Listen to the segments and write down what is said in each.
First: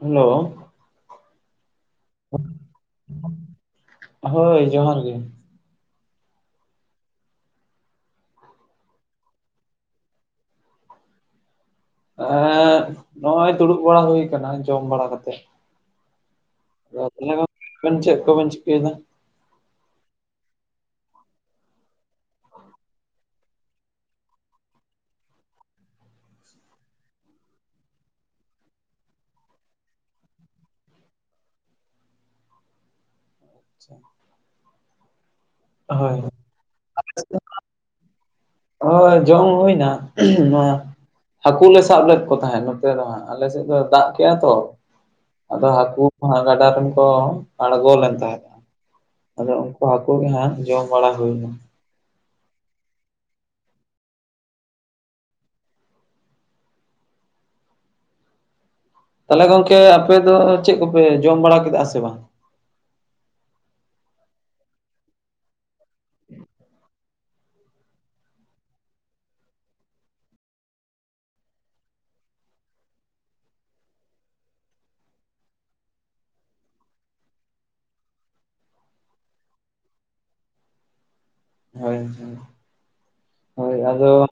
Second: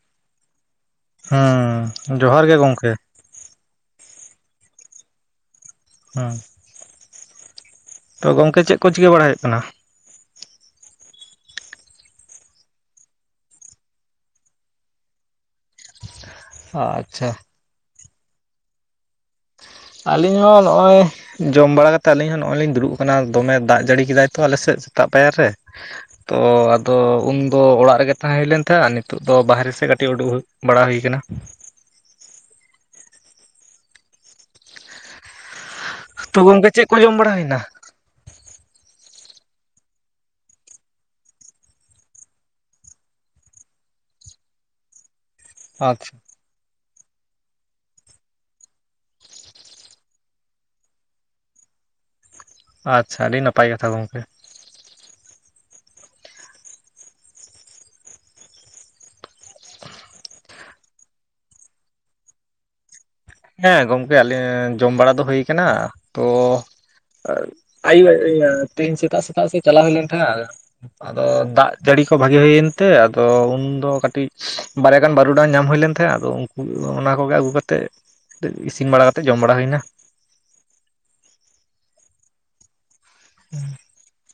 Hello ᱦᱮᱸ ᱡᱚᱦᱟᱨ ᱜᱮ ᱜᱚᱝᱠᱮ ᱦᱳᱭ ᱡᱚᱦᱟᱨ ᱜᱮ ᱦᱮᱸ ᱛᱚ ᱜᱚᱝᱠᱮ ᱪᱮᱫ ᱠᱚ ᱪᱤᱠᱟᱹ ᱵᱟᱲᱟ ᱦᱳᱭᱳᱜ ᱠᱟᱱᱟ ᱮᱸ ᱱᱚᱜᱼᱚᱭ ᱫᱩᱲᱩᱵ ᱵᱟᱲᱟ ᱦᱩᱭ ᱠᱟᱱᱟ ᱡᱚᱢ ᱵᱟᱲᱟ ᱠᱟᱛᱮᱜ ᱟᱪᱪᱷᱟ ᱛᱤᱱᱟᱹᱜ ᱜᱟᱱ ᱪᱮᱫ ᱠᱚᱵᱮᱱ ᱪᱤᱠᱟᱹᱭᱫᱟ ᱟᱹᱞᱤᱧ ᱦᱚᱸ ᱱᱚᱜᱼᱚᱭ ᱡᱚᱢ ᱵᱟᱲᱟ ᱠᱟᱛᱮᱫ ᱟᱞᱤᱧ ᱦᱚᱸ ᱱᱚᱜᱼᱚᱭ ᱞᱤᱧ ᱫᱩᱲᱩᱵ ᱠᱟᱱᱟ ᱫᱚᱢᱮ ᱫᱟᱜ ᱡᱟᱹᱲᱤ ᱠᱮᱫᱟᱭ ᱛᱚ ᱟᱞᱮ ᱥᱮᱫ ᱥᱮᱛᱟᱜ ᱯᱟᱭᱟᱨ ᱨᱮ ᱛᱚ ᱟᱫᱚ ᱩᱱᱫᱚ ᱚᱲᱟᱜ ᱨᱮᱜᱮ ᱛᱟᱦᱮᱸ ᱦᱩᱭᱞᱱ ᱛᱟᱦᱮᱸᱫᱼᱟ ᱱᱤᱛᱳᱜ ᱫᱚ ᱵᱟᱦᱨᱮ ᱥᱮᱫ ᱠᱟᱹᱴᱤᱡ ᱩᱰᱩᱠ ᱦᱳᱭ ᱵᱟᱲᱟ ᱦᱩᱭ ᱠᱟᱱᱟ ᱦᱳᱭ [inaudible] ᱛᱚ ᱜᱚᱝᱠᱮ ᱪᱮᱫ ᱠᱚ ᱡᱚᱢ ᱵᱟᱲᱟ ᱦᱩᱭᱱᱟ? ᱦᱳ ᱡᱚᱢ ᱦᱩᱭᱱᱟ ᱦᱟᱹᱠᱩ ᱞᱮ ᱥᱟᱵ ᱞᱮᱫ ᱠᱚ ᱛᱟᱦᱮᱸᱫ ᱱᱚᱛᱮ ᱫᱚ ᱦᱟᱸᱜ ᱟᱞᱮ ᱥᱮᱫ ᱫᱚ ᱫᱟᱜ ᱠᱮᱜᱼᱟ ᱛᱚ ᱟᱫᱚ ᱦᱟᱹᱠᱩ ᱟᱪᱪᱷᱟ ᱜᱟᱰᱟ ᱨᱮᱱ ᱠᱚ ᱟᱬᱜᱚ ᱞᱮᱱ ᱛᱟᱦᱮᱸᱫ ᱟᱫᱚ ᱩᱱᱠᱩ ᱦᱟᱹᱠᱳ ᱜᱮ ᱦᱟᱸᱜ ᱡᱚᱢ ᱵᱟᱲᱟ ᱦᱩᱭᱱᱟ ᱟᱪᱪᱷᱟ ᱟᱹᱰᱤ ᱱᱟᱯᱟᱭ ᱠᱟᱛᱷᱟ ᱜᱚᱝᱠᱮ ᱛᱟᱦᱞᱮ ᱜᱚᱝᱠᱮ ᱟᱯᱮ ᱫᱚ ᱪᱮᱫ ᱠᱚᱯᱮ ᱡᱚᱢ ᱵᱟᱲᱟ ᱠᱮᱫᱟ ᱥᱮ ᱵᱟᱝ ᱦᱮᱸ ᱜᱚᱢᱠᱮ ᱟᱞᱤᱧ ᱡᱚᱢ ᱵᱟᱲᱟ ᱫᱚ ᱦᱳᱭ ᱠᱟᱱᱟ ᱛᱚ [unintelligible] ᱛᱮᱦᱮᱧ ᱥᱮᱛᱟᱜ ᱥᱮᱛᱟᱜ ᱥᱮᱫ ᱪᱟᱞᱟᱣ ᱦᱩᱭ ᱞᱮᱱ ᱛᱟᱦᱮᱜᱟ ᱟᱫᱚ ᱫᱟᱜ ᱡᱟᱹᱲᱤ ᱠᱚ ᱵᱷᱟᱜᱤ ᱦᱳᱭᱮᱱ ᱛᱮ ᱟᱫᱚ ᱩᱱᱫᱚ ᱠᱟᱹᱴᱤᱡ ᱵᱟᱨᱭᱟ ᱜᱟᱱ ᱵᱟᱨᱩᱰᱟᱝ ᱧᱟᱢ ᱦᱩᱭ ᱞᱮᱱ ᱛᱟᱦᱮᱸᱫ ᱟᱫᱚ ᱩᱱᱠᱩ ᱚᱱᱟ ᱠᱚᱜᱮ ᱟᱹᱜᱩ ᱠᱟᱛᱮᱫ ᱤᱥᱤᱱ ᱵᱟᱲᱟ ᱠᱟᱛᱮᱫ ᱡᱚᱢ ᱵᱟᱲᱟ ᱦᱩᱭᱱᱟ ᱦᱳᱭ ᱟᱫᱚ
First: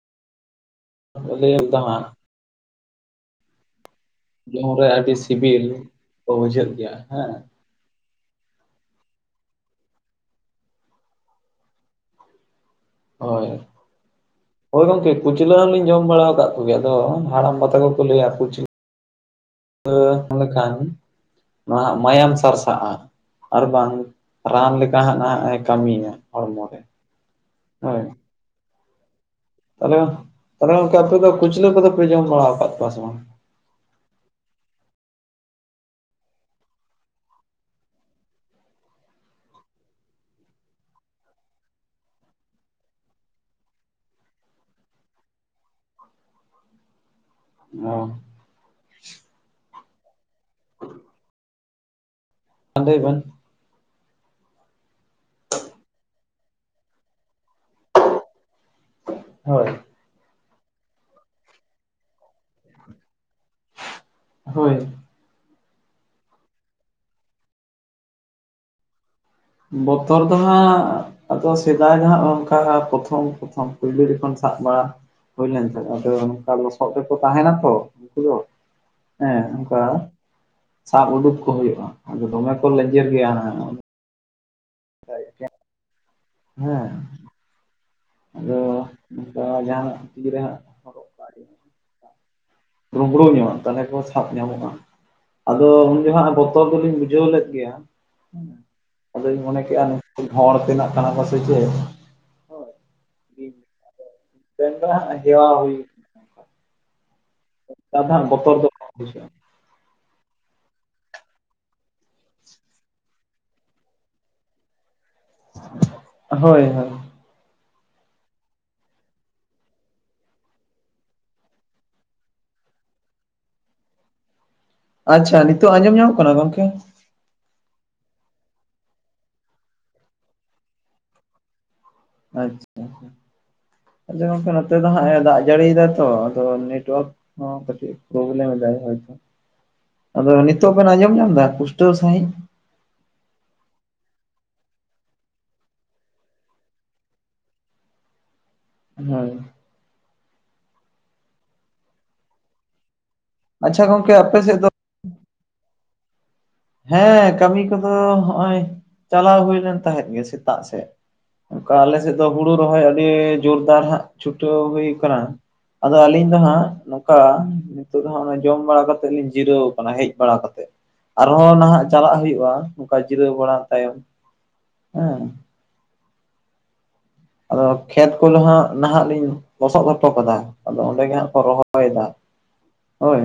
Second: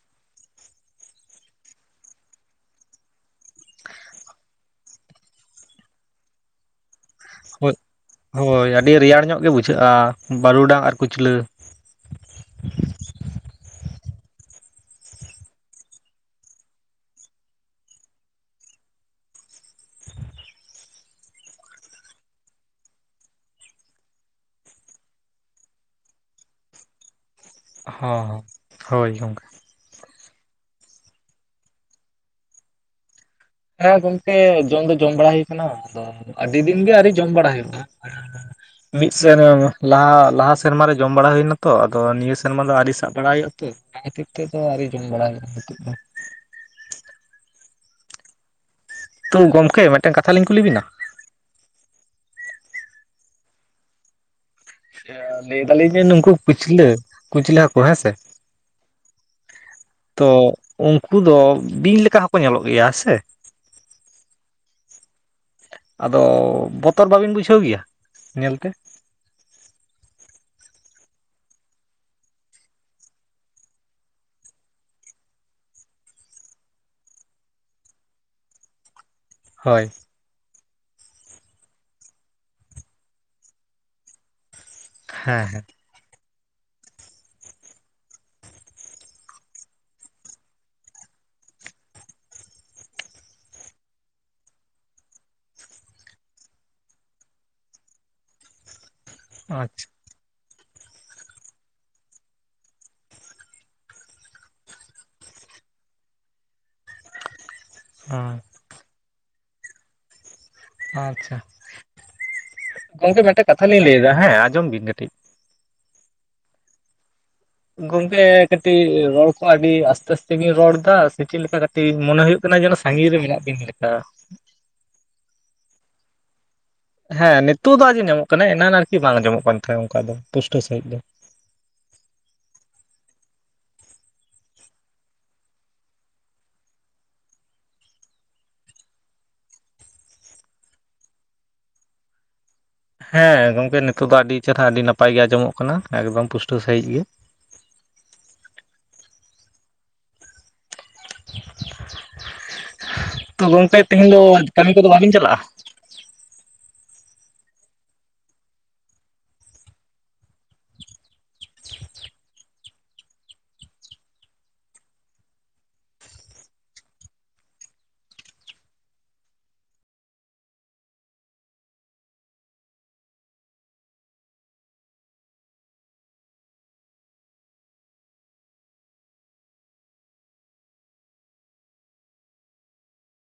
ᱞᱟᱹᱭᱟᱢ [unintelligible] ᱡᱚᱢ ᱨᱮ ᱟᱹᱰᱤ ᱥᱤᱵᱤᱞ ᱠᱚ ᱵᱩᱡᱷᱟᱹᱜ ᱜᱮᱭᱟ ᱦᱮᱸ ᱦᱳᱭ ᱦᱳᱭ ᱟᱹᱰᱤ ᱨᱮᱭᱟᱲ ᱧᱚᱜ ᱜᱮ ᱵᱩᱡᱷᱟᱹᱜᱼᱟ ᱵᱟᱹᱨᱩᱰᱟᱝ ᱟᱨ ᱠᱩᱪᱞᱟᱹ ᱦᱳᱭ ᱦᱳᱭ ᱜᱚᱝᱠᱮ ᱠᱩᱩᱪᱞᱟᱹ ᱦᱚᱸᱞᱤᱧ ᱡᱚᱢ ᱵᱟᱲᱟ ᱟᱠᱟᱫ ᱠᱚᱜᱮ ᱟᱫᱚ ᱦᱟᱲᱟᱢ ᱵᱟᱛᱟ ᱠᱚᱠᱚ ᱞᱟᱹᱭᱟ ᱠᱩᱪᱞᱼ [unintelligible] ᱞᱮᱠᱷᱟᱱ ᱱᱟᱦᱟᱜ ᱢᱟᱭᱟᱢ ᱥᱟᱨᱥᱟᱜᱼᱟ ᱟᱨ ᱵᱟᱝ ᱨᱟᱱ ᱞᱮᱠᱟ ᱦᱟᱸᱜ ᱮ ᱠᱟᱹᱢᱤᱭᱟ ᱦᱚᱲᱢᱚ ᱨᱮ ᱦᱚᱸ ᱦᱳᱭ ᱜᱚᱝᱠᱮ ᱛᱟᱦᱞᱮ ᱛᱟᱦᱞᱮ ᱜᱚᱢᱠᱮ ᱟᱯᱮ ᱫᱚ ᱠᱩᱪᱞᱟᱹ ᱠᱚᱫᱚ ᱯᱮ ᱡᱚᱢ ᱵᱟᱲᱟ ᱟᱠᱟᱫ ᱠᱚᱣᱟ ᱥᱮ ᱵᱟᱝ ᱦᱮᱸ ᱜᱚᱝᱠᱮ ᱡᱚᱢ ᱫᱚ ᱡᱚᱢ ᱵᱟᱲᱟ ᱦᱩᱭ ᱠᱟᱱᱟ ᱟᱫᱚ ᱟᱹᱰᱤ ᱫᱤᱱ ᱜᱮ ᱟᱹᱣᱤᱨ ᱡᱚᱢ ᱵᱟᱲᱟ ᱦᱩᱭᱩᱜᱼᱟ [unintelligible] ᱢᱤᱫ ᱥᱮᱨ ᱞᱟᱦᱟ ᱞᱟᱦᱟ ᱥᱮᱨᱢ ᱨᱮ ᱡᱚᱢ ᱵᱟᱲᱟ ᱦᱩᱭᱱᱟᱛᱚ ᱟᱫᱚ ᱱᱤᱭᱟᱹ ᱥᱮᱨᱢᱟ ᱫᱚ ᱟᱣᱨᱤ ᱥᱟᱵ ᱵᱟᱲᱟ ᱦᱩᱭᱩᱜᱼᱟ ᱛᱚ ᱟᱫᱚ ᱱᱤᱛᱚᱜ ᱫᱚ ᱟᱶᱨᱤ ᱡᱚᱢ ᱵᱟᱲᱟᱭ ᱦᱩᱭᱩᱜᱼᱟ ᱱᱤᱛᱚᱜ ᱫᱚ [inaudible] ᱛᱚ ᱜᱚᱝᱠᱮ ᱢᱤᱫᱴᱟᱝ ᱠᱟᱛᱷᱟᱞᱤᱧ ᱠᱩᱞᱤ ᱵᱤᱱᱟ ᱦᱮᱸ ᱞᱟᱹᱭᱵᱤᱱ ᱞᱟᱹᱭ ᱫᱟᱞᱤᱧ ᱡᱮ ᱱᱩᱝᱠᱩ ᱠᱩᱪᱞᱟᱹ ᱠᱩᱪᱞᱟᱹ ᱦᱟᱹᱠᱩ ᱦᱮᱸᱥᱮ ᱦᱳᱭ ᱛᱚ ᱩᱱᱠᱩ ᱫᱚ ᱵᱤᱧ ᱞᱮᱠᱟ ᱦᱚᱸᱠᱚ ᱧᱮᱞᱚᱜ ᱜᱮᱭᱟᱮᱸ ᱥᱮ ᱦᱳᱭ ᱟᱫᱚ ᱵᱚᱛᱚᱨ ᱵᱟᱵᱤᱱ ᱵᱩᱡᱷᱟᱹᱣ ᱜᱮᱭᱟ ᱧᱮᱞᱛᱮ ᱵᱚᱛᱚᱨ ᱫᱚ ᱦᱟᱸᱜ ᱟᱫᱚ ᱥᱮᱫᱟᱭ ᱫᱚ ᱦᱟᱸᱜ ᱚᱱᱠᱟ ᱯᱨᱚᱛᱷᱚᱢ ᱯᱨᱚᱛᱷᱚᱢ ᱯᱳᱭᱞᱳ ᱡᱠᱷᱚᱱ ᱥᱟᱵ ᱵᱟᱲᱟ ᱦᱩᱭᱞᱮᱱ ᱛᱟᱦᱮᱸ ᱟᱫᱚ ᱱᱚᱝᱠᱟ ᱞᱚᱥᱚᱫ ᱨᱮᱠᱚ ᱛᱟᱦᱮᱱᱟ ᱛᱚ ᱩᱱᱠᱩ ᱫᱚ ᱦᱮᱸ ᱚᱱᱠᱟ ᱦᱳᱭ ᱥᱟᱵ ᱩᱰᱩᱠ ᱠᱚ ᱦᱩᱭᱩᱜᱼᱟ ᱟᱫᱚ ᱫᱚᱢᱮ ᱠᱚ ᱞᱮᱡᱮᱨ ᱜᱮᱭᱟ ᱦᱮᱸ ᱦᱮᱸ ᱦᱮᱸ ᱟᱫᱚ ᱱᱚᱝᱠᱟ ᱡᱟᱦᱱᱟᱜ ᱛᱤᱨᱮ ᱦᱟᱸᱜ ᱦᱚᱨᱚᱜ ᱠᱟᱜ ᱦᱩᱭᱩᱜᱼᱟ [unintelligible] ᱧᱚᱜ ᱛᱟᱦᱚᱞᱮ ᱠᱚ ᱥᱟᱵ ᱧᱟᱢᱚᱜᱼᱟ ᱟᱫᱚ ᱩᱱ ᱡᱚᱦᱟᱜ ᱵᱚᱛᱚᱨ ᱫᱚᱞᱤᱧ ᱵᱩᱡᱷᱟᱹᱣ ᱞᱮᱫ ᱜᱮᱭᱟ ᱟᱫᱚᱧ ᱢᱚᱱᱮ ᱠᱮᱼᱟ ᱟᱪᱪᱷᱟ ᱢᱤᱛᱴᱮᱱ ᱦᱚᱲ ᱛᱮᱱᱟᱜ ᱛᱟᱬᱟᱠᱚ ᱥᱮ ᱪᱮᱫ [unintelligible] ᱢᱮᱱ ᱫᱚ ᱦᱟᱜ ᱡᱮᱶᱭᱟ ᱦᱩᱭ [unintelligible] ᱦᱮᱸ ᱵᱚᱛᱚᱨ ᱫᱚ ᱠᱚᱢ ᱵᱩᱡᱷᱟᱹᱜᱼᱟ ᱟᱪᱪᱷᱟ ᱜᱚᱝᱠᱮ ᱢᱤᱫᱴᱮᱱ ᱠᱟᱛᱷᱟᱞᱤᱧ ᱞᱟᱹᱭᱮᱫᱟ ᱦᱮᱸ ᱟᱸᱡᱚᱢ ᱵᱤᱱ ᱠᱟᱹᱴᱤᱡ ᱦᱳᱭ ᱦᱳᱭ ᱜᱚᱝᱠᱮ ᱠᱟᱹᱴᱤᱡ ᱨᱚᱲ ᱠᱚ ᱟᱹᱰᱤ ᱟᱥᱛᱮ ᱟᱥᱛᱮ ᱵᱤᱧ ᱨᱚᱲ ᱮᱫᱟ ᱥᱮ ᱪᱮᱫ ᱞᱮᱠᱟ ᱢᱚᱱᱮ ᱦᱩᱭᱩᱜ ᱠᱟᱱᱟ ᱡᱮᱱᱚ ᱥᱟᱹᱜᱤᱧ ᱨᱮ ᱢᱮᱱᱟᱜ ᱵᱤᱱ ᱞᱮᱠᱟ ᱟᱪᱪᱷᱟ ᱱᱤᱛᱚᱜ ᱟᱸᱡᱚᱢ ᱧᱟᱢᱚᱜ ᱠᱟᱱᱟ ᱜᱚᱝᱠᱮ ᱦᱮᱸ ᱱᱤᱛᱚᱜ ᱫᱚ ᱟᱡᱚᱢ ᱧᱟᱢᱚᱜ ᱠᱟᱱᱟ ᱮᱱᱟᱱ ᱟᱨᱠᱤ ᱵᱟᱝ ᱟᱸᱡᱚᱢᱚᱜ ᱠᱟᱱ ᱛᱟᱦᱮᱸ ᱚᱱᱠᱟ ᱫᱚ ᱯᱩᱥᱴᱟᱹᱶ ᱥᱟᱹᱦᱤᱡ ᱫᱚ ᱟᱪᱪᱷᱟ ᱟᱫᱚ ᱜᱚᱝᱠᱮ ᱱᱚᱛᱮ ᱫᱚ ᱦᱟᱸᱜ ᱮ ᱫᱟᱜ ᱡᱟᱹᱲᱤᱭ ᱫᱟ ᱛᱚ ᱟᱫᱚ ᱱᱮᱴᱣᱟᱠ ᱦᱚᱸ ᱠᱟᱹᱴᱤᱡ ᱯᱨᱚᱵᱞᱮᱢ ᱮᱫᱟᱭ ᱦᱚᱭ ᱛᱚ ᱟᱫᱚ ᱱᱤᱛᱚᱜ ᱵᱮᱱ ᱟᱸᱡᱚᱢ ᱧᱟᱢ ᱮᱫᱟ ᱯᱩᱥᱴᱟᱹᱣ ᱥᱟᱹᱦᱤᱡ ᱦᱮᱸ ᱜᱚᱝᱠᱮ ᱱᱤᱛᱚᱜ ᱫᱚ ᱟᱹᱰᱤ ᱪᱮᱨᱦᱨᱟ ᱟᱹᱰᱤ ᱱᱟᱯᱟᱭ ᱜᱮ ᱟᱸᱡᱚᱢᱚᱜ ᱠᱟᱱᱟ ᱮᱠᱫᱚᱢ ᱯᱩᱥᱴᱟᱹᱣ ᱥᱟᱹᱦᱤᱡ ᱜᱮ [unintelligible] [inaudible] ᱛᱚ ᱜᱚᱝᱠᱮ ᱟᱪᱪᱷᱟ ᱛᱮᱦᱮᱧ ᱫᱚ ᱟᱯᱮ ᱥᱮᱫ ᱠᱟᱹᱢᱤ ᱠᱚᱫᱚ ᱵᱟᱵᱤᱱ ᱪᱟᱞᱟᱜᱼᱟ ᱦᱮᱸ ᱠᱟᱹᱢᱤ ᱠᱚᱫᱚ ᱦᱚᱜᱼᱚᱭ ᱪᱟᱞᱟᱣ ᱦᱩᱭ ᱞᱮᱱ ᱛᱟᱦᱮᱸᱫ ᱜᱮ ᱥᱮᱛᱟᱜ ᱥᱮᱫ ᱚᱱᱠᱟ ᱟᱞᱮ ᱥᱮᱫ ᱫᱚ ᱦᱩᱲᱩ ᱨᱚᱦᱚᱭ ᱟᱹᱰᱤ ᱡᱳᱨᱫᱟᱨ ᱦᱟᱸᱜ ᱪᱷᱩᱴᱟᱹᱣ ᱦᱩᱭ ᱟᱠᱟᱱᱟ ᱟᱫᱚ ᱟᱹᱞᱤᱧ ᱫᱚ ᱦᱟᱸᱜ ᱱᱚᱝᱠᱟ ᱱᱤᱛᱳ ᱫᱚ ᱦᱟᱸᱜ ᱚᱱᱟ ᱡᱚᱢ ᱵᱟᱲᱟ ᱠᱟᱛᱮᱜ ᱞᱤᱧ ᱡᱤᱨᱟᱹᱣ ᱟᱠᱟᱱᱟ ᱦᱮᱡ ᱵᱟᱲᱟ ᱠᱟᱛᱮᱫ ᱟᱨᱦᱚᱸ ᱱᱟᱦᱟᱜ ᱪᱟᱞᱟᱜ ᱦᱩᱭᱩᱜᱼᱟ ᱱᱚᱝᱠᱟ ᱡᱤᱨᱟᱹᱣ ᱵᱟᱲᱟ ᱛᱟᱭᱚᱢ ᱦᱮᱸ ᱟᱫᱚ ᱠᱷᱮᱛ ᱠᱚ ᱱᱟᱦᱟᱜ ᱱᱟᱦᱟᱜ ᱞᱤᱧ ᱞᱚᱥᱚᱫ ᱦᱚᱴᱚ ᱠᱟᱫᱟ ᱟᱫᱚ ᱚᱸᱰᱮ ᱜᱮ ᱦᱟᱸᱜ ᱠᱚ ᱨᱚᱦᱚᱭᱮᱫᱟ ᱦᱳᱭ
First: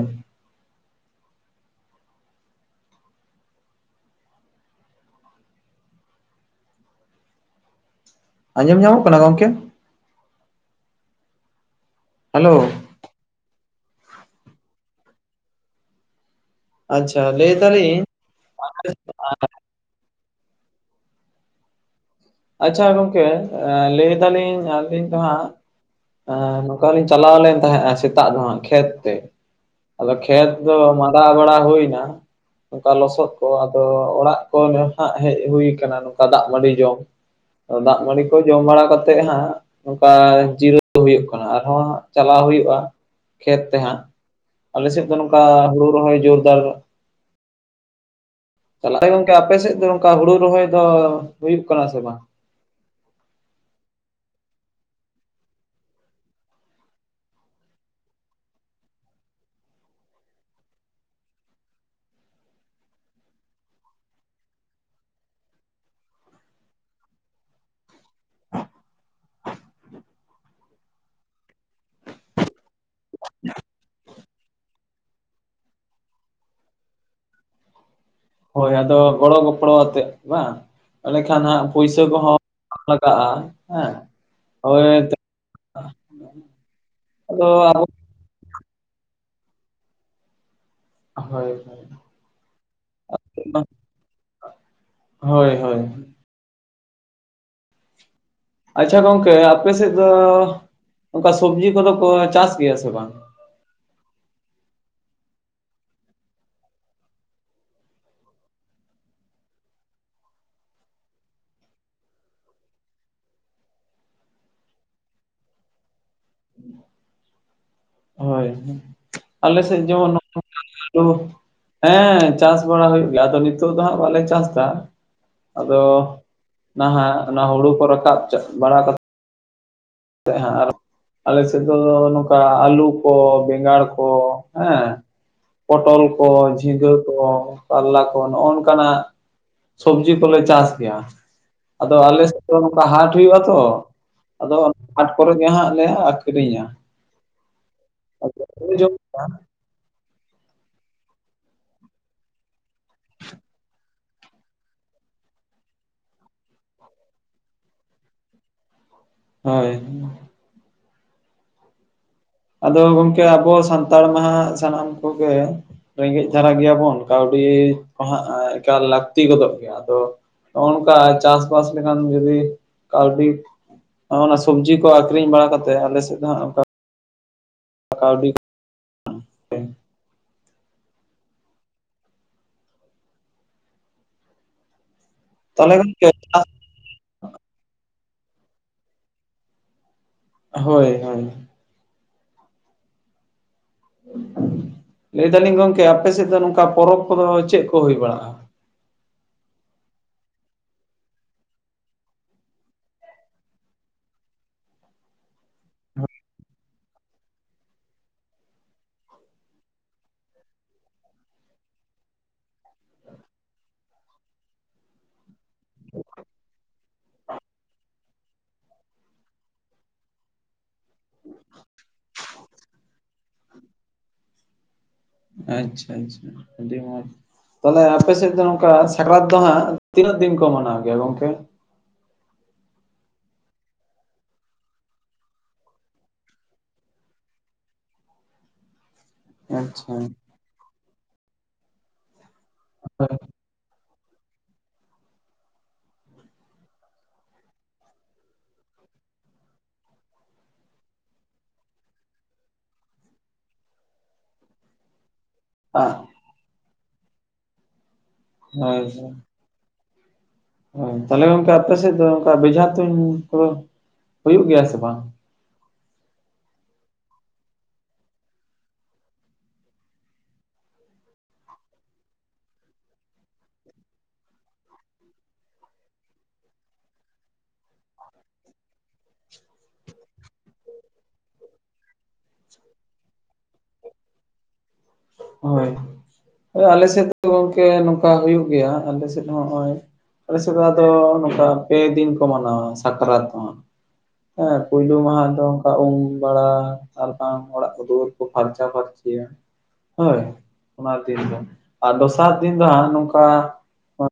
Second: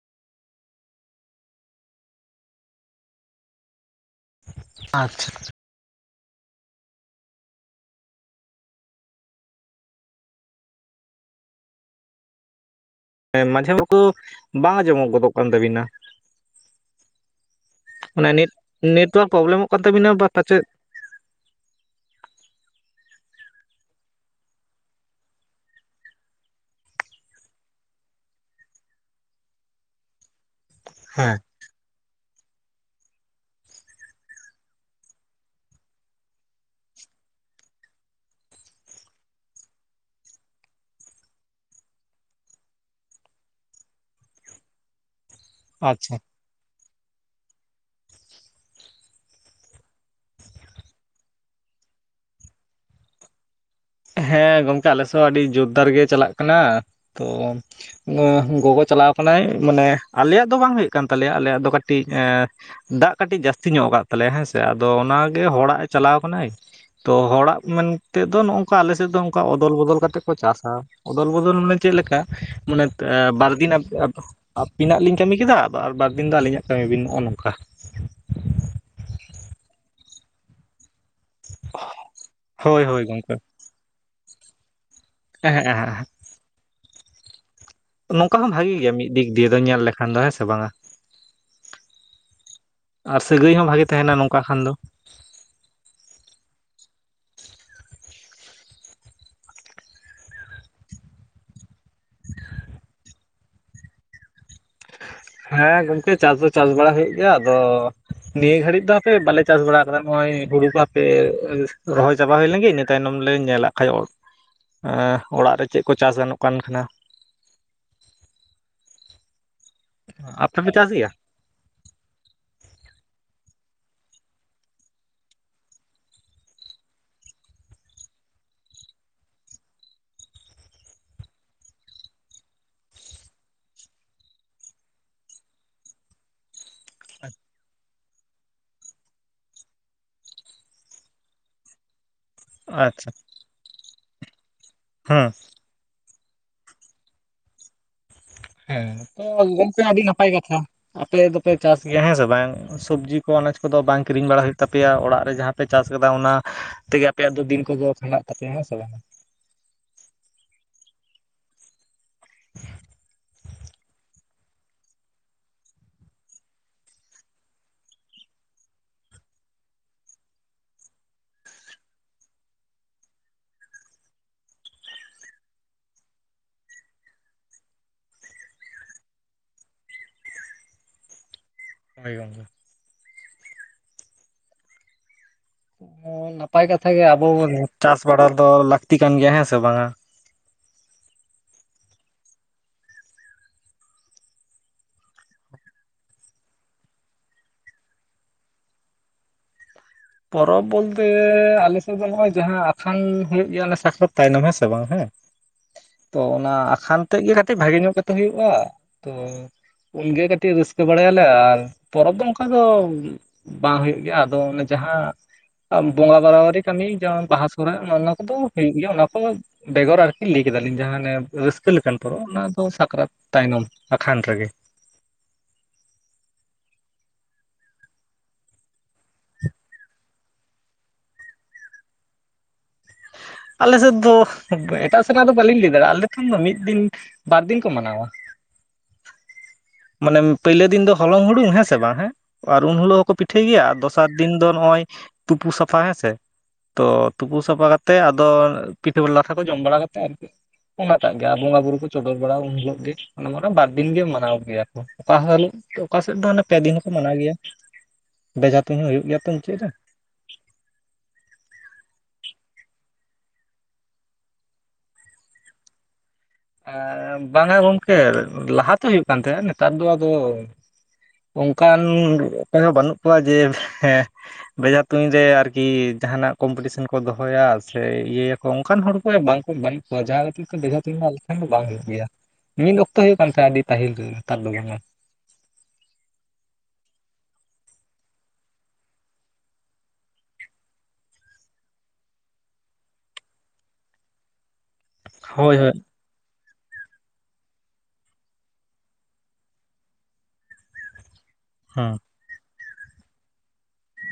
ᱟᱪᱪᱷᱟ ᱟᱸᱡᱚᱢ ᱧᱟᱢᱚᱜ ᱠᱟᱱᱟ ᱜᱚᱢᱠᱮ ᱦᱮᱞᱳ ᱦᱮᱸ ᱢᱟᱡᱷᱮ ᱵᱷᱩᱠᱩ ᱵᱟᱝ ᱟᱡᱚᱢᱚᱜ ᱜᱚᱫᱚᱜ ᱠᱟᱱ ᱛᱟᱵᱤᱱᱟ ᱟᱪᱪᱷᱟ ᱞᱟᱹᱭ ᱫᱟᱞᱤᱧ [unintelligible] ᱯᱟᱛᱟ ᱪᱮᱫ ᱟᱪᱪᱷᱟ ᱜᱚᱢᱠᱮ ᱞᱟᱹᱭ ᱮᱫᱟᱞᱤᱧ ᱟᱹᱞᱤᱧ ᱫᱚ ᱦᱟᱸᱜ ᱟ ᱱᱚᱝᱠᱟ ᱞᱤᱧ ᱪᱟᱞᱟᱣ ᱞᱮᱱ ᱛᱟᱦᱮᱸᱫᱼᱟ ᱥᱮᱛᱟᱜ ᱫᱚ ᱦᱟᱸᱜ ᱠᱷᱮᱛ ᱛᱮ᱾ ᱟᱫᱚ ᱠᱷᱮᱛ ᱫᱚ ᱢᱟᱸᱫᱟ ᱦᱮᱸ ᱵᱟᱲᱟ ᱦᱩᱭ ᱱᱟ᱾ ᱱᱚᱝᱠᱟ ᱞᱚᱥᱚᱫ ᱠᱚ ᱟᱫᱚ ᱚᱲᱟᱜ ᱠᱚ ᱦᱟᱸᱜ ᱦᱮᱡ ᱦᱩᱭᱩ ᱠᱟᱱᱟ ᱱᱚᱝᱠᱟ ᱫᱟᱜ ᱢᱟᱹᱰᱤ ᱡᱚᱢ᱾ ᱫᱟᱜ ᱢᱟᱹᱲᱤ ᱠᱚ ᱡᱚᱢ ᱵᱟᱲᱟ ᱠᱟᱛᱮᱫ ᱦᱟᱸᱜ᱾ ᱚᱱᱠᱟ ᱡᱤᱨᱟᱹᱜ ᱦᱩᱭᱩᱜ ᱠᱟᱱᱟ ᱟᱨᱦᱚᱸ ᱪᱟᱞᱟᱣ ᱦᱩᱭᱩᱜᱼᱟ ᱠᱷᱮᱛ ᱛᱮᱦᱟᱸᱜ᱾ ᱟᱞᱮ ᱥᱮᱫ ᱫᱚ ᱱᱚᱝᱠᱟ ᱦᱩᱲᱩ ᱟᱪᱪᱷᱟ ᱨᱚᱦᱚᱭ ᱡᱳᱨᱫᱟᱨ ᱛᱟᱦᱚᱞᱮ ᱜᱚᱝᱠᱮ ᱟᱯᱮ ᱥᱮᱫ ᱫᱚ ᱱᱚᱝᱠᱟ ᱦᱩᱲᱩ ᱨᱚᱦᱚᱭ ᱫᱚ ᱦᱩᱭᱩᱜ ᱠᱟᱱᱟ ᱥᱮ ᱵᱟᱝ? ᱦᱮᱸ ᱜᱚᱝᱠᱮ ᱟᱞᱮᱥᱮᱫ ᱦᱚᱸ ᱟᱹᱰᱤ ᱡᱳᱨᱫᱟᱨ ᱜᱮ ᱪᱟᱞᱟᱜ ᱠᱟᱱᱟ ᱛᱚ᱾ ᱮ ᱜᱚᱜᱚ ᱪᱟᱞᱟᱣ ᱠᱟᱱᱟᱭ ᱢᱟᱱᱮ ᱟᱞᱮᱭᱟᱜ ᱫᱚ ᱵᱟᱝ ᱦᱩᱭᱩᱜ ᱠᱟᱱ ᱛᱟᱞᱮᱭᱟ ᱟᱞᱮᱭᱟᱜ ᱫᱚ ᱠᱟᱹᱴᱤᱡ ᱮ ᱫᱟᱜ ᱠᱟᱹᱴᱤᱡ ᱡᱟᱹᱥᱛᱤ ᱧᱚᱜ ᱠᱟᱫ ᱛᱟᱞᱮᱭᱟ ᱦᱮᱸᱥᱮ ᱟᱫᱚ ᱚᱱᱟᱜᱮ ᱦᱚᱲᱟᱜ ᱮ ᱪᱟᱞᱟᱣ ᱠᱟᱱᱟᱭ᱾ ᱛᱚ ᱦᱚᱲᱟᱜ ᱢᱮᱱᱛᱮ ᱫᱚ ᱱᱚᱜᱝᱠᱟ ᱟᱞᱮᱥᱮᱫ ᱫᱚ ᱚᱱᱠᱟ ᱚᱫᱚᱞ ᱵᱚᱫᱚᱞ ᱠᱟᱛᱮᱫ ᱠᱚ ᱪᱟᱥᱥᱟᱹ ᱾ ᱚᱫᱚᱞ ᱵᱚᱫᱚᱞ ᱢᱟᱱᱮ ᱪᱮᱫ ᱞᱮᱠᱟ ᱢᱟᱱᱮ ᱵᱟᱨᱫᱤᱱ᱾ ᱟᱹᱵᱤᱱᱟᱜ ᱞᱤᱧ ᱠᱟᱹᱢᱤ ᱠᱮᱫᱟ ᱟᱨ ᱵᱟᱨ ᱫᱤᱱ ᱫᱚ ᱟᱹᱞᱤᱧᱟᱜ ᱠᱟᱹᱢᱤ ᱵᱤᱱ ᱱᱚᱜ-ᱚ ᱱᱚᱝᱠᱟ᱾ ᱦᱳᱭ ᱟᱫᱚ ᱜᱚᱲᱚ ᱜᱚᱯᱲᱚ ᱟᱛᱮ ᱵᱟᱝ? ᱮᱰᱮ ᱠᱷᱟᱱ ᱦᱟᱸᱜ ᱯᱩᱭᱥᱟᱹ ᱠᱚᱦᱚᱸ ᱦᱳᱭ ᱦᱳᱭ ᱞᱟᱜᱟᱜ-ᱟ ᱜᱚᱝᱠᱮ ᱦᱮᱸ ᱦᱳᱭ ᱦᱮᱸ ᱦᱮᱸ ᱦᱮᱸ ᱟᱫᱚ ᱱᱚᱝᱠᱟ ᱦᱚᱸ ᱵᱷᱟᱜᱮ ᱜᱮᱭᱟ ᱢᱤᱫ ᱫᱤᱠ ᱫᱤᱭᱮ ᱫᱚ ᱧᱮᱞ ᱞᱮᱠᱷᱟᱱ ᱫᱚ ᱦᱮᱸ ᱥᱮ ᱵᱟᱝᱟ? ᱦᱳᱭ ᱦᱳᱭ ᱟᱨ ᱥᱟᱹᱜᱟᱹᱭ ᱦᱚᱸ ᱵᱷᱟᱜᱮ ᱛᱟᱦᱮᱱᱟ ᱱᱚᱝᱠᱟ ᱠᱷᱟᱱ ᱫᱚ᱾ ᱦᱳᱭ ᱦᱳᱭ ᱟᱪᱪᱷᱟ ᱜᱚᱝᱠᱮ ᱟᱯᱮ ᱥᱮᱫ ᱫᱚ ᱚᱱᱠᱟ ᱥᱚᱵᱡᱤ ᱠᱚᱫᱚ ᱠᱚ ᱪᱟᱥ ᱜᱮᱭᱟ ᱥᱮ ᱵᱟᱝ? ᱦᱮᱸ ᱜᱚᱝᱠᱮ ᱪᱟᱥ ᱫᱚ ᱪᱟᱥ ᱵᱟᱲᱟ ᱦᱩᱭᱩᱜ ᱜᱮᱭᱟ ᱟᱫᱚ᱾ ᱱᱤᱭᱟᱹ ᱜᱷᱲᱤᱡ ᱫᱚ ᱦᱟᱯᱮ ᱵᱟᱞᱮ ᱪᱟᱥ ᱵᱟᱲᱟ ᱠᱟᱫᱟ ᱱᱚᱭ-ᱚᱭ ᱦᱩᱲᱩ ᱠᱚ ᱦᱟᱯᱮ ᱨᱚᱦᱚᱭ ᱪᱟᱵᱟ ᱦᱩᱭ ᱞᱮᱱ ᱜᱮ᱾ ᱛᱟᱭᱱᱚᱢ ᱞᱮ ᱧᱮᱞᱟᱜ ᱠᱷᱟᱡ ᱚᱲᱟᱜ ᱨᱮ ᱪᱮᱫ ᱠᱚ ᱪᱟᱥ ᱜᱟᱱᱚᱜ ᱠᱟᱱ ᱠᱷᱟᱱᱟ᱾ ᱦᱳᱭ ᱟᱞᱮ ᱥᱮᱫ ᱡᱮᱢᱚᱱ ᱟᱯᱮ ᱯᱮ ᱪᱟᱥ ᱜᱮᱭᱟ ᱦᱮᱸ ᱪᱟᱥ ᱵᱟᱲᱟ ᱦᱩᱭᱩᱜ ᱜᱮᱭᱟ ᱟᱫᱚ ᱱᱤᱛᱚᱜ ᱫᱚ ᱦᱟᱸᱜ ᱵᱟᱞᱮ ᱪᱟᱥ ᱫᱟ᱾ ᱟᱫᱚ ᱱᱟᱦᱟᱜ ᱚᱱᱟ ᱦᱩᱲᱩ ᱠᱚ ᱨᱟᱠᱟᱵ ᱵᱟᱲᱟ ᱠᱟᱛᱮ᱾ [unintelligible] ᱟᱞᱮᱥᱮᱫ ᱫᱚ ᱱᱚᱝᱠᱟ ᱟᱞᱩ ᱠᱚ ᱵᱮᱸᱜᱟᱲ ᱠᱚ ᱦᱮᱸ᱾ ᱯᱚᱴᱚᱞ ᱠᱚ ᱡᱷᱤᱸᱜᱟᱹ ᱠᱚ ᱠᱟᱞᱞᱟ ᱠᱚ ᱱᱚᱜᱼᱚ ᱱᱚᱝᱠᱟᱱᱟᱜ᱾ ᱥᱚᱵᱽᱡᱤ ᱠᱚᱞᱮ ᱪᱟᱥ ᱜᱮᱭᱟ ᱟᱫᱚ ᱟᱞᱮ ᱫᱚ ᱱᱚᱝᱠᱟ ᱟᱪᱪᱷᱟ ᱦᱟᱴ ᱦᱩᱭᱩᱜᱼᱟ ᱛᱚ ᱟᱫᱚ ᱚᱱᱟ ᱦᱟᱴ ᱦᱮᱸ ᱠᱚᱨᱮ ᱜᱮ ᱦᱟᱸᱜ ᱞᱮ ᱟᱠᱷᱨᱤᱧᱟ ᱞᱮ ᱦᱮᱸ ᱡᱚᱢ ᱛᱚ ᱜᱮᱭᱟ ᱜᱚᱝᱠᱮ ᱟᱹᱰᱤ ᱱᱟᱯᱟᱭ ᱠᱟᱛᱷᱟ ᱟᱯᱮ ᱫᱚᱯᱮ ᱪᱟᱥ ᱜᱮᱭᱟ ᱦᱮᱸ ᱥᱮ ᱵᱟᱝ? ᱥᱚᱵᱡᱤ ᱠᱚ ᱟᱱᱟᱡᱽ ᱠᱚᱫᱚ ᱵᱟᱝ ᱠᱤᱨᱤᱧ ᱵᱟᱲᱟ ᱦᱩᱭᱩᱜ ᱛᱟᱯᱮᱭᱟ ᱚᱲᱟᱜ ᱨᱮ ᱡᱟᱦᱟᱸ ᱯᱮ ᱪᱟᱥ ᱟᱠᱟᱫᱟ ᱚᱱᱟᱼᱼ ᱛᱮᱜᱮ ᱟᱯᱮᱭᱟᱜ ᱫᱚ ᱫᱤᱱ ᱠᱚᱫᱚ ᱠᱷᱟᱸᱰᱟᱜ ᱛᱟᱯᱮᱭᱟ ᱦᱮᱸ ᱥᱮ ᱵᱟᱝ? ᱦᱳᱭ ᱟᱫᱚ ᱜᱚᱠᱮ ᱟᱵᱚ ᱥᱟᱱᱛᱟᱲ ᱢᱟ ᱦᱟᱸᱜ ᱥᱟᱱᱟᱢ ᱠᱚᱜᱮ ᱨᱮᱸᱜᱮᱡ ᱫᱷᱟᱨᱟ ᱜᱮᱭᱟᱵᱚᱱ ᱠᱟᱹᱣᱰᱤ ᱠᱚ ᱦᱟᱸᱜ ᱮᱠᱟᱞ ᱞᱟᱹᱠᱛᱤ ᱜᱚᱫᱚᱜ ᱜᱮᱭᱟ᱾ ᱟᱫᱚᱼᱼ ᱦᱚᱼᱚᱱᱠᱟ ᱪᱟᱥᱵᱟᱥ ᱞᱮᱠᱷᱟᱱ ᱡᱩᱫᱤ ᱠᱟᱹᱣᱰᱤᱼᱼ ᱚᱱᱟ ᱥᱚᱵᱡᱤ ᱠᱚ ᱟᱠᱷᱨᱤᱧ ᱵᱟᱲᱟ ᱠᱟᱛᱮᱜ ᱟᱞᱮ ᱥᱮᱫ ᱫᱚ ᱦᱟᱸᱜᱼᱼ ᱯᱠᱟᱣᱰᱤᱼᱼ ᱦᱳᱭ ᱜᱚᱝᱠᱮ᱾ ᱛᱟᱦᱚᱞᱮ ᱜᱚᱝᱠᱮ ᱚ ᱱᱟᱯᱟᱭ ᱠᱟᱛᱷᱟ ᱜᱮ ᱟᱵᱚ ᱪᱟᱥ ᱵᱟᱲᱟ ᱫᱚ ᱞᱟᱹᱠᱛᱤ ᱠᱟᱱ ᱜᱮᱭᱟ ᱦᱮᱸ ᱥᱮ ᱵᱟᱝᱟ? ᱦᱳᱭ ᱦᱳᱭ ᱞᱟᱹᱭ ᱫᱟᱞᱤᱧ ᱜᱚᱝᱠᱮ ᱟᱯᱮ ᱥᱮᱫ ᱫᱚ ᱱᱚᱝᱠᱟ ᱯᱚᱨᱚᱵᱽ ᱠᱚᱫᱚ ᱪᱮᱫ ᱠᱚ ᱦᱩᱭ ᱵᱟᱲᱟᱜᱼᱟ? ᱯᱚᱨᱚᱵᱽ ᱵᱚᱞᱛᱮ ᱟᱞᱮᱥᱮᱫ ᱫᱚ ᱱᱚᱜᱼᱚᱭ ᱡᱟᱦᱟᱸ ᱟᱠᱷᱟᱱ ᱦᱩᱭᱩᱜ ᱜᱮᱭᱟᱚᱱᱮ ᱥᱟᱠᱨᱟᱛ ᱛᱟᱭᱱᱚᱢ ᱦᱮᱸ ᱥᱮ ᱵᱟᱝ ᱦᱮᱸ᱾ ᱛᱚ ᱚᱱᱟ ᱟᱠᱷᱟᱱ ᱛᱮᱜ ᱜᱮ ᱠᱟᱹᱴᱤᱡ ᱵᱷᱟᱜᱮ ᱧᱚᱜ ᱠᱟᱛᱮ ᱦᱩᱭᱩᱜᱼᱟ ᱛᱚᱼᱼ ᱩᱱᱜᱮ ᱠᱟᱹᱴᱤᱡ ᱨᱟᱹᱥᱠᱟᱹ ᱵᱟᱲᱟᱭᱟᱞᱮ ᱟᱨ ᱯᱚᱨᱚᱵᱽ ᱫᱚ ᱚᱱᱠᱟ ᱫᱚ ᱵᱟᱝ ᱦᱩᱭᱩᱜ ᱜᱮᱭᱟ ᱟᱫᱚ ᱚᱱᱮ ᱡᱟᱦᱟᱸ ᱵᱚᱸᱜᱟ ᱵᱟᱨᱟᱵᱟᱨᱤ ᱠᱟᱹᱢᱤ ᱡᱮᱢᱚᱱ ᱵᱟᱦᱟ ᱥᱚᱦᱨᱟᱭ ᱚᱱᱮ ᱚᱱᱟ ᱠᱚᱫᱚ ᱦᱩᱭᱩᱜ ᱜᱮᱭᱟ ᱚᱱᱟ ᱠᱚᱼᱼ ᱵᱮᱜᱚᱨ ᱟᱨᱠᱤ ᱞᱟᱹᱭ ᱠᱮᱫᱟᱞᱤᱧ ᱡᱟᱦᱟ ᱚᱱᱮ ᱨᱟᱹᱥᱠᱟᱹ ᱞᱮᱠᱟᱱ ᱯᱚᱨᱚᱵ ᱚᱱᱟ ᱫᱚ ᱥᱟᱠᱨᱟᱛ ᱛᱟᱭᱱᱚᱢ ᱟᱠᱷᱟᱱ ᱨᱮᱜᱮ ᱟᱪᱪᱷᱟ ᱟᱪᱪᱷᱟ ᱟᱹᱰᱤ ᱢᱚᱡᱽ ᱛᱟᱦᱞᱮ ᱟᱯᱮ ᱥᱮᱫ ᱫᱚ ᱱᱚᱝᱠᱟ ᱥᱟᱠᱨᱟᱛ ᱫᱚ ᱦᱟᱸᱜ ᱛᱤᱱᱟᱹᱜ ᱫᱤᱱ ᱠᱚ ᱢᱟᱱᱟᱣ ᱜᱮᱭᱟ ᱜᱚᱝᱠᱮ ᱟᱞᱮᱥᱮᱫ ᱫᱚ ᱮᱴᱟᱜ ᱥᱮᱱᱟᱜ ᱫᱚ ᱵᱟᱹᱞᱤᱧ ᱞᱟᱹᱭ ᱫᱟᱲᱮᱭᱟᱜ-ᱟ ᱟᱞᱮ ᱴᱷᱮᱱ ᱫᱚ ᱢᱤᱫ ᱫᱤᱱ ᱵᱟᱨ ᱫᱤᱱ ᱠᱚ ᱢᱟᱱᱟᱣᱟ ᱟᱪᱪᱷᱟ ᱢᱟᱱᱮ ᱦᱳᱭ ᱯᱟᱹᱭᱞᱟ. ᱫᱤᱱ ᱫᱚ ᱦᱚᱞᱚᱝ ᱦᱩᱲᱩ ᱦᱮᱸᱥᱮ ᱵᱟᱝ ᱦᱮ ᱟᱨ ᱩᱱ ᱦᱤᱞᱳᱜ ᱦᱚᱸᱠᱚ ᱯᱤᱴᱷᱟᱹ ᱴᱷᱤᱠ ᱜᱮᱭᱟ ᱫᱚᱥᱟᱨ ᱫᱤᱱ ᱫᱚ ᱱᱚᱜ ᱚᱭ ᱛᱩᱯᱩ ᱥᱟᱯᱷᱟ ᱦᱮᱸᱥᱮ ᱛᱚ ᱛᱩᱯᱩ ᱥᱟᱯᱷᱟ ᱠᱟᱛᱮᱫ ᱟᱫᱚ ᱯᱤᱴᱷᱟᱹ ᱞᱟᱴᱷᱟ ᱠᱚ ᱡᱚᱢ ᱵᱟᱲᱟ ᱠᱟᱛᱮᱫ ᱟᱨᱠᱤ, ᱚᱱᱟᱴᱟᱜ ᱜᱮ ᱟᱨ ᱵᱚᱸᱜᱟ ᱵᱩᱨᱩ ᱠᱚ ᱪᱚᱰᱚᱨ ᱵᱟᱲᱟ ᱩᱱ ᱦᱤᱞᱳᱜ ᱜᱮ ᱵᱟᱨᱫᱤᱱ ᱜᱮ ᱢᱟᱱᱟᱣ ᱜᱮᱭᱟ ᱚᱠᱟ ᱦᱤᱞᱳᱜ ᱟᱜ ᱚᱠᱟ ᱥᱮᱫ ᱫᱚ ᱦᱟᱱᱮ ᱯᱮ ᱫᱤᱱ ᱦᱚᱸᱠᱚ ᱢᱟᱱᱟᱣ ᱜᱮᱭᱟ ᱵᱮᱡᱦᱟ ᱦᱳᱭ ᱛᱩᱸᱧ ᱦᱚᱸ ᱦᱩᱭᱩᱜ ᱦᱳᱭ ᱜᱮᱭᱟ ᱛᱚ᱾ [inaudible] ᱦᱳᱭ ᱛᱟᱦᱚᱞᱮ ᱜᱚᱝᱠᱮ ᱟᱯᱮ ᱥᱮᱫ ᱫᱚ ᱚᱱᱠᱟ ᱵᱮᱡᱷᱟ ᱛᱩᱧ ᱠᱚ ᱦᱩᱭᱩᱜ ᱜᱮᱭᱟ ᱥᱮ ᱵᱟᱝ ᱮᱻ ᱵᱟᱝᱟ ᱜᱚᱝᱠᱮ ᱞᱟᱦᱟᱛᱮ ᱦᱩᱭᱩᱜ ᱠᱟᱱ ᱛᱟᱦᱮᱸᱫ ᱱᱮᱛᱟᱨ ᱫᱚ ᱟᱫᱚ ᱚᱱᱠᱟᱱ ᱚᱠᱚᱭᱦᱚᱸ ᱵᱟᱹᱱᱩᱜ ᱠᱚᱣᱟ ᱡᱮ ᱦᱮᱸ ᱵᱮᱡᱽᱦᱟ ᱛᱩᱧ ᱨᱮ ᱟᱨᱠᱤ ᱡᱟᱦᱟᱱᱟᱜ ᱠᱚᱢᱯᱤᱴᱤᱥᱮᱱ ᱠᱚ ᱫᱚᱦᱚᱭᱟ ᱥᱮ ᱤᱭᱟᱹᱭᱟ ᱚᱱᱠᱟᱱ ᱦᱚᱲ ᱠᱚ ᱵᱟᱝᱠᱚ ᱢᱟᱹᱱ ᱠᱚᱣᱟ ᱡᱟᱦᱟᱸ ᱠᱷᱟᱹᱛᱤᱨ ᱛᱮ ᱵᱷᱮᱡᱟ ᱛᱤᱧ ᱟᱞᱮᱴᱷᱮᱱ ᱫᱚ ᱵᱟᱝ ᱦᱩᱭᱩᱜ ᱜᱮᱭᱟ ᱢᱤᱫ ᱚᱠᱛᱚ ᱦᱩᱭᱩᱜ ᱠᱟᱱ ᱛᱟᱦᱮᱸ ᱟᱹᱰᱤ ᱯᱟᱹᱦᱤᱞ ᱨᱮ ᱱᱮᱛᱟᱨ ᱫᱚ ᱵᱟᱝ ᱟ ᱦᱳᱭ ᱦᱳᱭ ᱟᱞᱮ ᱥᱮᱫ ᱜᱚᱝᱠᱮ ᱱᱚᱝᱠᱟ ᱦᱩᱭᱩᱜ ᱜᱮᱭᱟ ᱟᱞᱮ ᱥᱮᱫ ᱦᱚᱸ ᱱᱚᱜ-ᱚᱭ ᱟᱞᱮᱥᱮᱫ ᱫᱚ ᱟᱫᱚ ᱱᱚᱝᱠᱟ ᱯᱮ ᱫᱤᱱ ᱠᱚ ᱢᱟᱱᱟᱣᱟ ᱥᱟᱠᱨᱟᱛ ᱫᱴ ᱮᱸ ᱯᱩᱭᱞᱩ ᱢᱟᱦᱟ ᱫᱚ ᱦᱳᱭ ᱚᱱᱠᱟ ᱦᱳᱭ ᱩᱢ ᱵᱟᱲᱟ ᱟᱨᱵᱟᱝ ᱚᱲᱟᱜ ᱫᱩᱣᱟᱹᱨ ᱠᱚ ᱯᱷᱟᱨᱪᱟ ᱯᱷᱟᱨᱪᱤ ᱦᱳᱭ ᱚᱱᱟ ᱫᱤᱱ ᱫᱚ ᱦᱮᱸ ᱟᱨ ᱫᱚᱥᱟᱨ ᱫᱤᱱ ᱫᱚ ᱦᱟᱸᱜ ᱱᱚᱝᱠᱟ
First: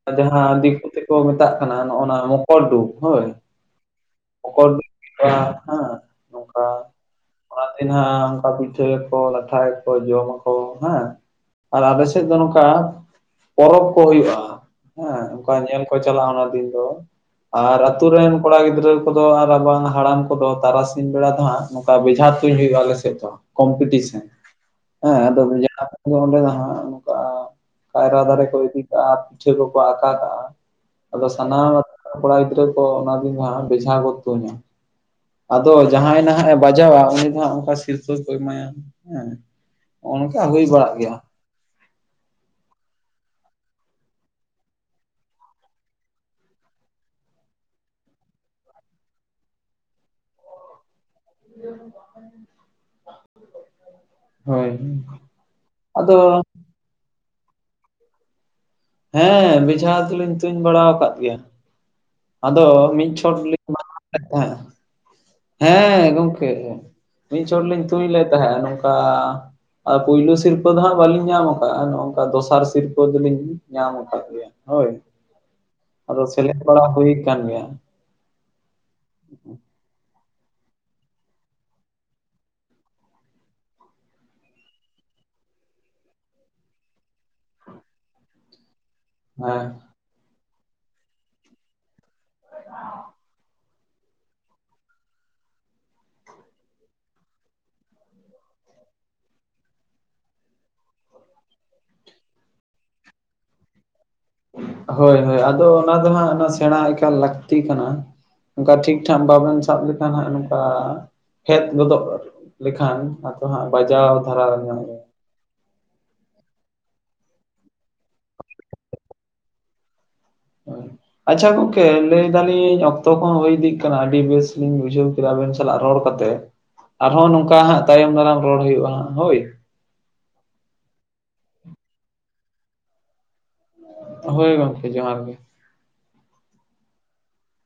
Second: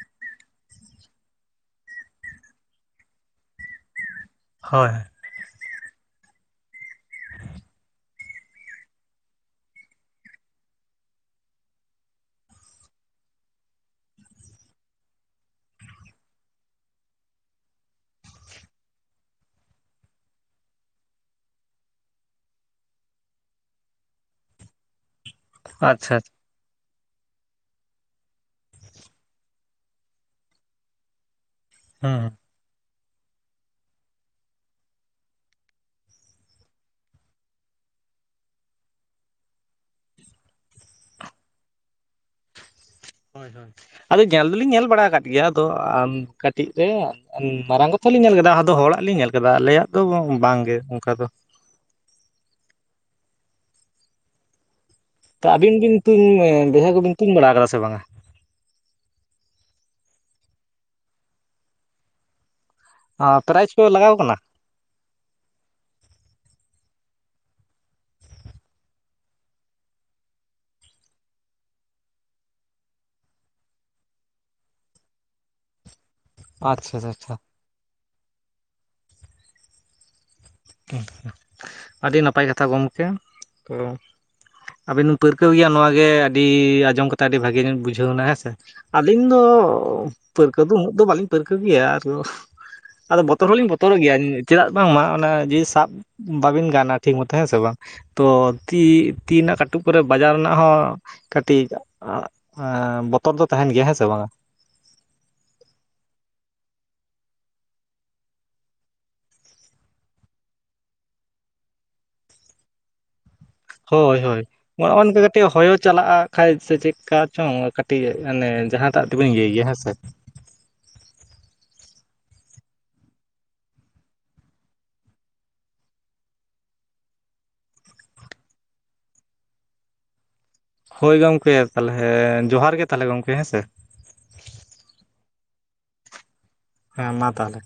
ᱟᱫᱚ ᱦᱟᱜ ᱫᱤᱠᱩ ᱛᱮᱠᱚ ᱢᱮᱛᱟᱜ ᱠᱟᱱᱟ ᱱᱚᱜ ᱚ ᱱᱚᱣᱟ ᱢᱚᱠᱚᱨᱰᱩᱵ ᱦᱳᱭ ᱦᱳᱭ ᱢᱚᱠᱚᱨᱰᱩᱵ [unintelligible] ᱱᱚᱝᱠᱟ ᱚ ᱛᱮᱦᱮᱧᱟᱜ ᱚᱱᱠᱟ ᱯᱤᱴᱷᱟᱹᱠᱚ ᱞᱟᱴᱷᱟᱠᱚ ᱡᱚᱢᱟ ᱦᱮᱸ ᱟᱨ ᱟᱵᱚ ᱥᱮᱫ ᱫᱚ ᱱᱚᱝᱠᱟ ᱯᱚᱨᱚᱵᱽ ᱠᱚ ᱦᱩᱭᱩᱜ-ᱟ ᱦᱮᱸ ᱚᱝᱠᱟ ᱧᱮᱞ ᱠᱚ ᱪᱟᱞᱟᱣ ᱱᱟ ᱫᱤᱱ ᱫᱚ ᱟᱨ ᱟᱛᱩ ᱨᱮᱱ ᱠᱚᱲᱟ ᱜᱤᱫᱽᱨᱟᱹ ᱠᱚᱫᱚ ᱟᱨ ᱵᱟᱝ ᱦᱟᱲᱟᱢ ᱠᱚᱫᱚ ᱛᱟᱨᱟᱥᱤᱧ ᱵᱮᱲᱟ ᱫᱚ ᱦᱟᱸᱜ ᱱᱚᱝᱠᱟ ᱵᱮᱡᱷᱟ ᱛᱩᱧ ᱦᱩᱭᱩᱜᱼᱟ ᱟᱞᱮᱥᱮᱫ ᱫᱚ ᱠᱚᱢᱯᱤᱴᱤᱥᱮᱱ ᱦᱮᱸ ᱟᱫᱚ ᱢᱤᱫ ᱟᱪᱪᱷᱟ ᱚᱠᱛᱚ ᱟᱪᱪᱷᱟ ᱫᱚ ᱦᱟᱸᱜ ᱚᱝᱠᱟ ᱠᱟᱭᱨᱟ ᱫᱟᱨᱮ ᱠᱚ ᱤᱫᱤ ᱠᱟᱜ-ᱟ ᱯᱤᱴᱷᱟᱹ ᱠᱚᱠᱚ ᱟᱠᱟᱸ ᱠᱟᱜ-ᱟ ᱟᱫᱚ ᱥᱟᱱᱟᱢ ᱦᱮᱸ ᱠᱚᱲᱟ ᱜᱤᱫᱽᱨᱟᱹ ᱠᱚ ᱚᱱᱟ ᱫᱤᱱ ᱫᱚ ᱦᱟᱸᱜ ᱵᱮᱡᱷᱟ ᱠᱚ ᱛᱩᱧᱟ᱾ ᱟᱫᱚ ᱡᱟᱦᱟᱸᱭ ᱱᱟᱦᱟᱜ ᱮ ᱵᱟᱡᱟᱣᱟ ᱩᱱᱤ ᱫᱚ ᱱᱟᱦᱟᱸᱜ ᱚᱠᱚᱭ ᱥᱤᱨᱯᱟᱹ ᱠᱚ ᱮᱢᱟᱭᱟ ᱦᱮᱸ ᱚᱱᱠᱟ ᱦᱩᱭ ᱵᱟᱲᱟᱜ ᱜᱮᱭᱟ᱾ ᱦᱳᱭ ᱦᱳᱭ ᱟᱫᱚ ᱧᱮᱞ ᱫᱚᱞᱤᱧ ᱧᱮᱞ ᱵᱟᱲᱟ ᱟᱠᱟᱫ ᱜᱮᱭᱟ ᱟᱫᱚ ᱟᱢ ᱠᱟᱹᱴᱤᱡ ᱨᱮ ᱢᱟᱨᱟᱝ ᱠᱟᱛᱮ ᱞᱤᱧ ᱧᱮᱞ ᱠᱮᱫᱟ ᱟᱫᱚ ᱦᱚᱲᱟᱜ ᱞᱤᱧ ᱧᱮᱞ ᱟᱠᱟᱫᱟ ᱟᱞᱮᱭᱟᱜ ᱫᱚ ᱵᱟᱝᱜᱮ ᱚᱱᱠᱟ ᱫᱚ [unintelligible] ᱦᱳᱭ ᱛᱚ ᱟᱵᱤᱱ ᱵᱤᱱ ᱟᱫᱚ ᱛᱩᱧ ᱵᱮᱡᱷᱟ ᱠᱚᱵᱤᱱ ᱛᱩᱧ ᱵᱟᱲᱟ ᱠᱟᱫᱟ ᱥᱮ ᱵᱟᱝ ᱟ ᱦᱮᱸ ᱵᱮᱡᱷᱟ ᱫᱚᱞᱤᱧ ᱛᱩᱧ ᱵᱟᱲᱟ ᱟᱠᱟᱫ ᱜᱮᱭᱟ ᱟᱫᱚ ᱢᱤᱫ ᱪᱷᱚᱴ ᱞᱤᱧ ᱯᱨᱟᱭᱤᱡᱽ ᱠᱚ ᱞᱟᱜᱟᱣ [inaudible] ᱠᱟᱱᱟ ᱛᱟᱦᱮᱸ ᱦᱮᱸ ᱜᱚᱢᱠᱮ ᱢᱤᱫ ᱪᱷᱚᱴ ᱞᱤᱧ ᱛᱩᱧ ᱞᱮᱫ ᱛᱟᱦᱮᱸᱫ ᱱᱚᱝᱠᱟ᱾ ᱟᱨ ᱯᱩᱭᱞᱩ ᱥᱤᱨᱯᱟᱹ ᱫᱚ ᱦᱟᱸᱜ ᱵᱟᱞᱤᱧ ᱧᱟᱢ ᱟᱠᱟᱫ-ᱟ ᱱᱚᱝᱠᱟ ᱫᱚᱥᱟᱨ ᱥᱤᱨᱯᱟᱹ ᱫᱚᱞᱤᱧ ᱧᱟᱢ ᱟᱠᱟᱫ ᱜᱮᱭᱟ᱾ ᱦᱳᱭ ᱟᱫᱚ ᱥᱮᱞᱮᱫ ᱵᱟᱲᱟ ᱟᱪᱪᱷᱟ ᱦᱩᱭ ᱟᱪᱪᱷᱟ ᱟᱠᱟᱱ ᱜᱮᱭᱟ ᱟᱹᱰᱤ ᱱᱟᱯᱟᱭ ᱠᱟᱛᱷᱟ ᱜᱚᱢᱠᱮ ᱟᱵᱤᱱ ᱵᱤᱱ ᱯᱟᱹᱨᱠᱟᱹᱣ ᱜᱮᱭᱟ ᱱᱚᱣᱟ ᱜᱮ ᱟᱹᱰᱤ ᱟᱸᱡᱚᱢ ᱠᱟᱛᱮᱜ ᱟᱹᱰᱤ ᱵᱷᱟᱹᱜᱤ ᱞᱤᱧ ᱵᱩᱡᱷᱟᱹᱣᱱᱟ ᱦᱮᱸᱥᱮ ᱟᱹᱞᱤᱧ ᱫᱚ ᱦᱮᱸ ᱯᱟᱹᱨᱠᱟᱹᱣ ᱫᱚ ᱩᱱᱟᱹᱜ ᱫᱚ ᱵᱟᱹᱞᱤᱧ ᱯᱟᱹᱨᱠᱟᱹᱣ ᱜᱮᱭᱟ ᱟᱨ ᱟᱫᱚ ᱵᱚᱛᱚᱨ ᱦᱚᱞᱤᱧ ᱵᱚᱛ [unintelligible] ᱜᱮᱭᱟ ᱪᱮᱫᱟᱜ ᱵᱟᱝ ᱢᱟ, ᱚᱱᱟ ᱡᱤᱱᱤᱥ ᱥᱟᱵ ᱵᱟᱵᱤᱱ ᱜᱟᱱᱟ ᱴᱷᱤᱠ ᱢᱚᱛᱚ ᱦᱮᱸ ᱥᱮ ᱵᱟᱝ᱾ ᱛᱚ ᱛᱤ, ᱛᱤ ᱨᱮᱱᱟᱜ ᱠᱟᱹᱴᱩᱵ ᱠᱚᱨᱮ ᱵᱟᱡᱟᱨ ᱨᱮᱱᱟᱜ ᱦᱚᱸ ᱠᱟᱹᱴᱤᱡ ᱵᱚᱛᱚᱨ ᱫᱚ ᱛᱟᱦᱮᱱ ᱜᱮᱭᱟ ᱦᱮᱸ ᱥᱮ ᱵᱟᱝ-ᱟ? ᱦᱳᱭ ᱦᱳᱭ ᱟᱫᱚ ᱚᱱᱟ ᱫᱚ ᱦᱟᱸᱜ ᱚᱱᱟ ᱥᱮᱬᱟ ᱮᱠᱟᱞ ᱞᱟᱹᱠᱛᱤ ᱠᱟᱱᱟ᱾ ᱚᱱᱠᱟ ᱴᱷᱤᱠ ᱴᱷᱟᱠ ᱵᱟᱵᱮᱱ ᱥᱟᱵ ᱞᱮᱠᱷᱟᱱ ᱦᱟᱸᱜ ᱱᱚᱝᱠᱟ ᱯᱷᱮᱫ ᱜᱚᱫᱚᱜ ᱞᱮᱠᱷᱟᱱ ᱟᱫᱚ ᱦᱟᱸᱜ ᱵᱟᱡᱟᱣ ᱦᱳᱭ ᱦᱳᱭ ᱫᱷᱟᱨᱟ ᱨᱮᱱᱟᱜ ᱱᱚᱜᱼᱚ ᱱᱚᱝᱠᱟ ᱠᱟᱹᱴᱤᱡ ᱦᱚᱭᱚ ᱪᱟᱞᱟᱜᱼᱟ, ᱠᱷᱟᱡ ᱥᱮ ᱪᱮᱫᱽ ᱠᱟ ᱪᱚᱝ ᱠᱟᱹᱴᱤᱡ ᱢᱟᱱᱮ ᱡᱟᱦᱟᱸᱴᱟᱜ ᱛᱮᱵᱚᱱ ᱤᱭᱟᱹᱭ ᱜᱮᱭᱟ ᱦᱮᱸ ᱥᱮ᱾ ᱟᱪᱪᱷᱟ ᱜᱚᱢᱠᱮ ᱞᱟᱹᱭ ᱫᱟᱞᱤᱧ ᱚᱠᱛᱚ ᱠᱚᱦᱚᱸ ᱦᱳᱭ ᱤᱫᱤᱜ ᱠᱟᱱᱟ, ᱟᱹᱰᱤ ᱵᱮᱥ ᱞᱤᱧ ᱵᱩᱡᱷᱟᱹᱣ ᱠᱮᱫᱟ ᱟᱵᱮᱱ ᱥᱟᱞᱟᱜ ᱨᱚᱲ ᱠᱟᱛᱮ ᱟᱨᱦᱚᱸ ᱱᱚᱝᱠᱟ ᱦᱟᱸᱜ ᱛᱟᱭᱚᱢ ᱫᱟᱨᱟᱢ ᱨᱚᱲ ᱦᱳᱭᱳᱜᱼᱟ ᱦᱟᱸᱜ ᱦᱳᱭ ᱦᱳᱭ ᱜᱚᱢᱠᱮ ᱛᱟᱦᱚᱞᱮ ᱡᱚᱦᱟᱨ ᱜᱮ ᱛᱟᱦᱚᱞᱮ ᱜᱚᱢᱠᱮ ᱦᱮᱸ ᱥᱮ᱾ ᱦᱳᱭ ᱜᱚᱝᱠᱮ ᱡᱚᱦᱟᱨ ᱜᱮ ᱦᱮᱸ ᱢᱟ ᱛᱟᱦᱚᱞᱮ